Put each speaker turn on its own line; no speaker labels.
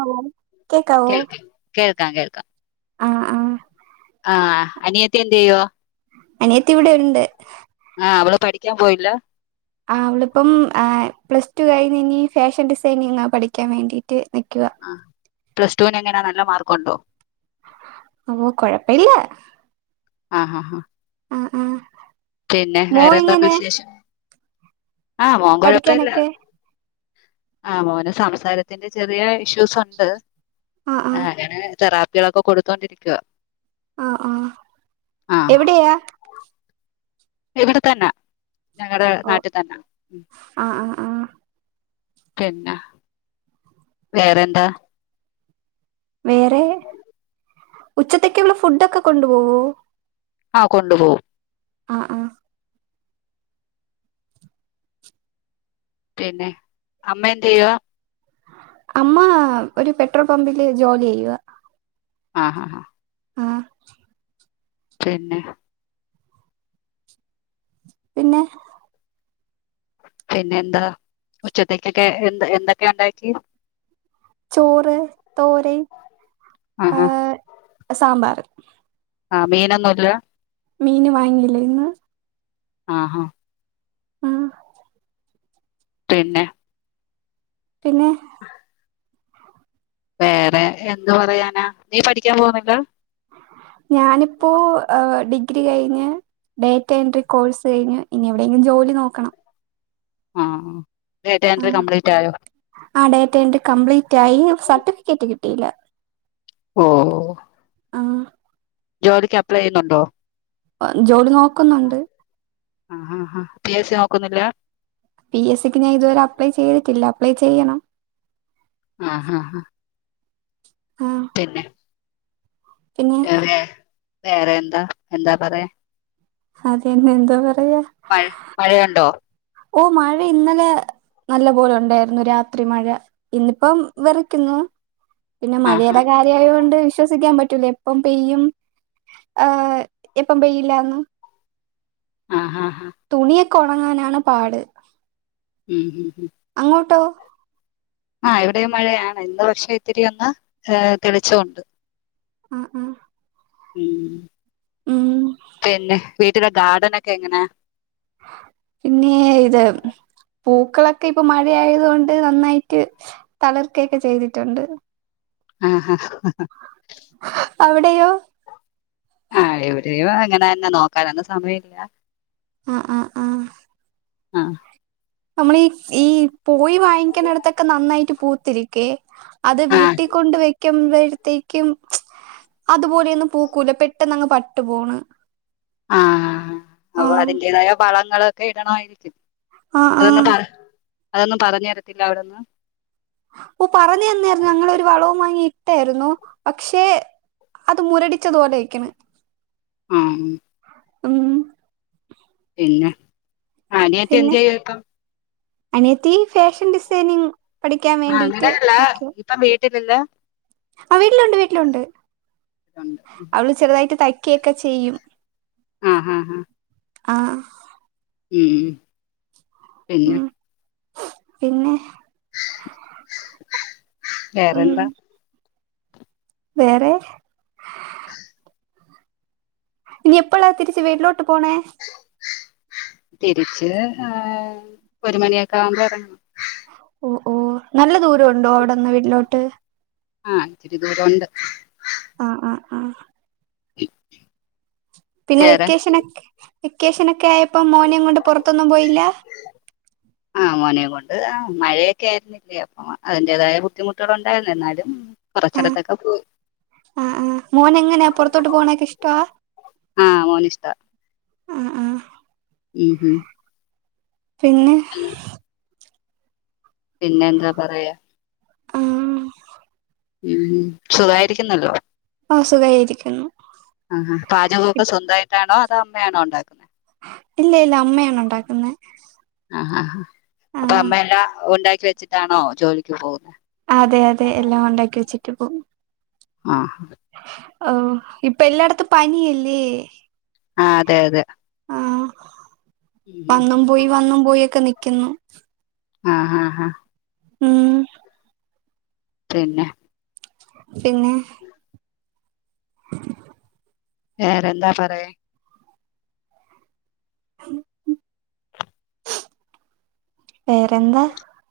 ആവോ
കേൾക് കേൾക്കാം കേൾക്കാം
ആഹ് ആഹ്
ആ അനിയത്തിയെ ഇയ്യോ
അനിയത്തി ഇവിടെ ഉണ്ട്
ആ അവള് പഠിക്കാൻ പോയില്ല
ആ അവളിപ്പം ആ പ്ലസ് ടു കഴിഞ്ഞ് ഇനി ഫാഷൻ ഡിസൈനിങ്ങ പഠിക്കാൻ വേണ്ടിയിട്ട് നിക്കുവ
ആ പ്ലസ് ടുവിന് എങ്ങനാ നല്ല മാർക്കുണ്ടോ
ഓ കൊഴപ്പില്ല
ആഹ് ആഹ്
ആഹ് ആഹ്
പിന്നെ
മോ
വേറെന്തോണ്ട്
എങ്ങനെ
വിശേഷം ആ മോൻ കൊഴപ്പല്ല
പഠിക്കാനൊക്കെ
ആ മോന് സംസാരത്തിന്റെ ചെറിയ ഇഷ്യൂസുണ്ട്
ആഹ്
ആ
ആഹ്
അങ്ങനെ തെറാപ്പി തിളൊക്കെ കൊടുത്തോണ്ടിരിക്കാ
ആ ആ
ആ
എവിടെയാ
ഇവിടെ തന്ന ഞങ്ങടെ
ഓഹ്
നാട്ടി തന്ന
ആഹ് ആഹ് ആഹ്
പിന്ന വേറെന്താ
വേറെ ഉച്ചത്തെക്കുള്ള ഫുഡൊക്കെ കൊണ്ടു പോവോ?
ആ കൊണ്ടു പോവും
ആഹ് ആഹ്
പിന്നെ അമ്മെന്ത് യ്യുവ
അമ്മാ ഒരു പെട്രോൾ പമ്പില് ജോലി ചെയ്യുവ
ആഹ് ആഹ് ആഹ്
ആഹ്
പിന്നെ
പിന്നെ
പിന്നെന്താ ഉച്ചത്തേക്കൊക്കെ എന്ത എന്തൊക്കെ ഉണ്ടാക്കി
ചോറ്, തോരൻ, ആ സാമ്പാർ.
ആ മീനൊന്നുല്ല
മീന് വാങ്ങീല ഇന്ന്
ആഹാ
ആഹ്
പിന്നെ
പിന്നെ
വേറെ എന്ത് പറയാനാ നീ പഠിക്കാൻ പോന്ന്ല്ലാ
ഞാനിപ്പോ ആ ഡിഗ്രി കഴിഞ്ഞ് ഡേറ്റ എൻട്രി കോഴ്സ് കഴിഞ്ഞ് ഇനി എവിടെയെങ്കിലും ജോലി നോക്കണം
ആ ആ ഡേറ്റാ എൻട്രി
ആഹ്
കംപ്ലീറ്റായോ?
ആ ഡേറ്റ എൻട്രി കംപ്ലീറ്റ് ആയി സർട്ടിഫിക്കറ്റ് കിട്ടിയില്ല
ഓ
ആഹ്.
ജോലിക്ക് അപ്ലൈ ചെയ്യുന്നുണ്ടോ?
അഹ് ജോലി നോക്കുന്നുണ്ട്.
ആഹ് ഹാ ഹാ. പി എസ് സി നോക്കുന്നില്ല?
പി എസ് സി ക്ക് ഞാൻ ഇതുവരെ അപ്ലൈ ചെയ്തിട്ടില്ല. അപ്ലൈ ചെയ്യണം.
ആഹ് ഹാ ഹാ.
ആഹ്.
പിന്നെ?
പിന്നെ
വേറെ? വേറെയെന്താ? എന്താ പറേ?
അതന്നെ, എന്താ പറയാ?
മഴ മഴയുണ്ടോ?
ഓഹ് മഴ ഇന്നലെ നല്ല പോലെ ഉണ്ടായിരുന്നു രാത്രി മഴ. ഇന്നിപ്പം വെറക്കുന്നു. പിന്നെ
ആ ഹാ
മഴേടെ കാര്യായോണ്ട് വിശ്വസിക്കാൻ പറ്റൂലേ. എപ്പം പെയ്യും ഈഹ് എപ്പം പെയ്യില്ലാന്ന്.
ആഹ് ഹാ ഹാ.
തുണിയൊക്കെ ഒണങ്ങാനാണ് പാട്.
ഊ ഹ്മ്മ് ഹ്മ്മ്.
അങ്ങോട്ടോ?
ആഹ് ഇവിടെയും മഴയാണ്. ഇന്ന് പക്ഷേ ഇത്തിരി ഒന്ന് ഈഹ് തെളിച്ചൊണ്ട്.
ആഹ് അഹ്.
ഉം. പിന്നെ, വീട്ടിലെ ഗാർഡനൊക്കെ എങ്ങനെ?
പിന്നേ ഇത് പൂക്കളൊക്കെ ഇപ്പൊ മഴയായത് കൊണ്ട് നന്നായിട്ട് തളിർക്കയെക്കെ ചെയ്തിട്ടുണ്ട്.
ആഹ് ഹാ.
അവിടെയോ?
ആഹ് ഇവിടെയും അങ്ങനെന്നെ. നോക്കാനൊന്നും സമയില്ല.
അഹ് അഹ് ആഹ്.
ആഹ്.
നമ്മളീ ഈ പോയി വാങ്ങിക്കണടത്തൊക്കെ നന്നായിട്ട് പൂത്തിരിക്ക്വേ. അത്
ആ
വീട്ടീക്കൊണ്ട് വെ ക്കുമ്പഴത്തേക്കും അതുപോലെയൊന്നും പൂക്കൂല പെട്ടെന്ന് അങ്ങ് പട്ട് പോണ്.
ആഹ്. അപ്പൊ
ആഹ്
അതിന്റേതായ വളങ്ങളൊക്കെ ഇടണവായിരിക്കും.
ആഹ്
അതൊന്നും
ആഹ്
പറ, അതൊന്നും പറഞ്ഞരത്തില്ലെ അവിടന്ന്?
ഓഹ് പറഞ്ഞെന്നായിരുന്നു, ഞങ്ങളൊരു വളവും വാങ്ങി ഇട്ടായിരുന്നു. പക്ഷെ അത് മുരടിച്ചത്പോലെ നിക്കണ്.
ഉം.
ഉം.
പിന്നെ. അനിയത്തി
പിന്നെ
എന്തെയുവ്വാ ഇപ്പം?
അനിയത്തി ഫേഷൻ ഡിസൈനിങ് പഠിക്കാൻ
ആഹ്
വേണ്ടീട്ട്
അങ്ങനെയല്ല
നിക്കാ.
ഇപ്പം വീട്ടിലില്ല?
ആഹ് വീട്ടിലുണ്ട് വീട്ടിലുണ്ട്. അവള് ചെറ്തായിട്ട് തയ്ക്കൊക്കെ ചെയ്യും.
ആഹ് ഹാ ഹാ.
ആഹ്.
ഉം പിന്നെ?
ഉം പിന്നെ? ഉം
വേറെന്താ?
വേറെ? ഇനി എപ്പളാ തിരിച്ച് വീട്ടിലോട്ട് പോണേ?
തിരിച്ച് ആ ഒരു മണിയക്കെ ആവുമ്പ എറങ്ങും
ഓ ഓ നല്ല ദൂര ഉണ്ടോ അവടെന്ന് വീട്ടിലോട്ട്
ആ ഇത്തിരി ദൂരണ്ട്
ആ ആ ആഹ് പിന്നെ
വേറെ
വെക്കേഷന വെക്കേഷനെക്കെ ആയപ്പം മോനേം കൊണ്ട് പൊർത്തൊന്നും പോയില്ല
ആ മോനെയും കൊണ്ട് ആ മഴയൊക്കെ ആയിരുന്നു അല്ലെ അപ്പ അതിന്റേതായ ബുദ്ധിമുട്ടുകള് ഉണ്ടായിരുന്നു എന്നാലും
ആ
കുറച്ചിടത്തൊക്കെ പോയി
ആ ആ മോന എങ്ങനെയാ പൊർത്തോട്ട് പോണെക്കെ ഇഷ്ടവാ
ആ മോന് ഇഷ്ട്ടാ
ആ ആഹ്
ഉം ഉം.
പിന്നെ
പിന്നെ എന്താ പറയാ
ആഹ്
ഉം സുഖായിരിക്കുന്നല്ലോ
ഓ സുഗായിരിക്കുന്നു
ആ ഹാ പാചകക്കെ സ്വന്തായിട്ടാണോ അതോ അമ്മയാണോ ഉണ്ടാക്കുന്ന
ഇല്ല ഇല്ല അമ്മയാണ് ഉണ്ടാക്കുന്നെ
ആ ഹാ
ആ
അപ്പൊ അമ്മ എല്ലാ ഉണ്ടാക്കി വെച്ചി ട്ടാണോ ജോലിക്ക് പോവുന്നെ
അതെ അതെ എല്ലാം ഉണ്ടാക്കി വെച്ചിട്ട് പോവും
ആഹ്
ഓ ഇപ്പ എല്ലാടത്തും പനിയല്ലേ
ആ അതെ അതെ
ആഹ് വന്നും പോയി വന്നും പോയി ഒക്കെ നിക്കുന്നു
ആ ഹാ ഹ
ഉം
പിന്നെ
പിന്നെ
വേറെന്താ പറയാ
വേറെന്താ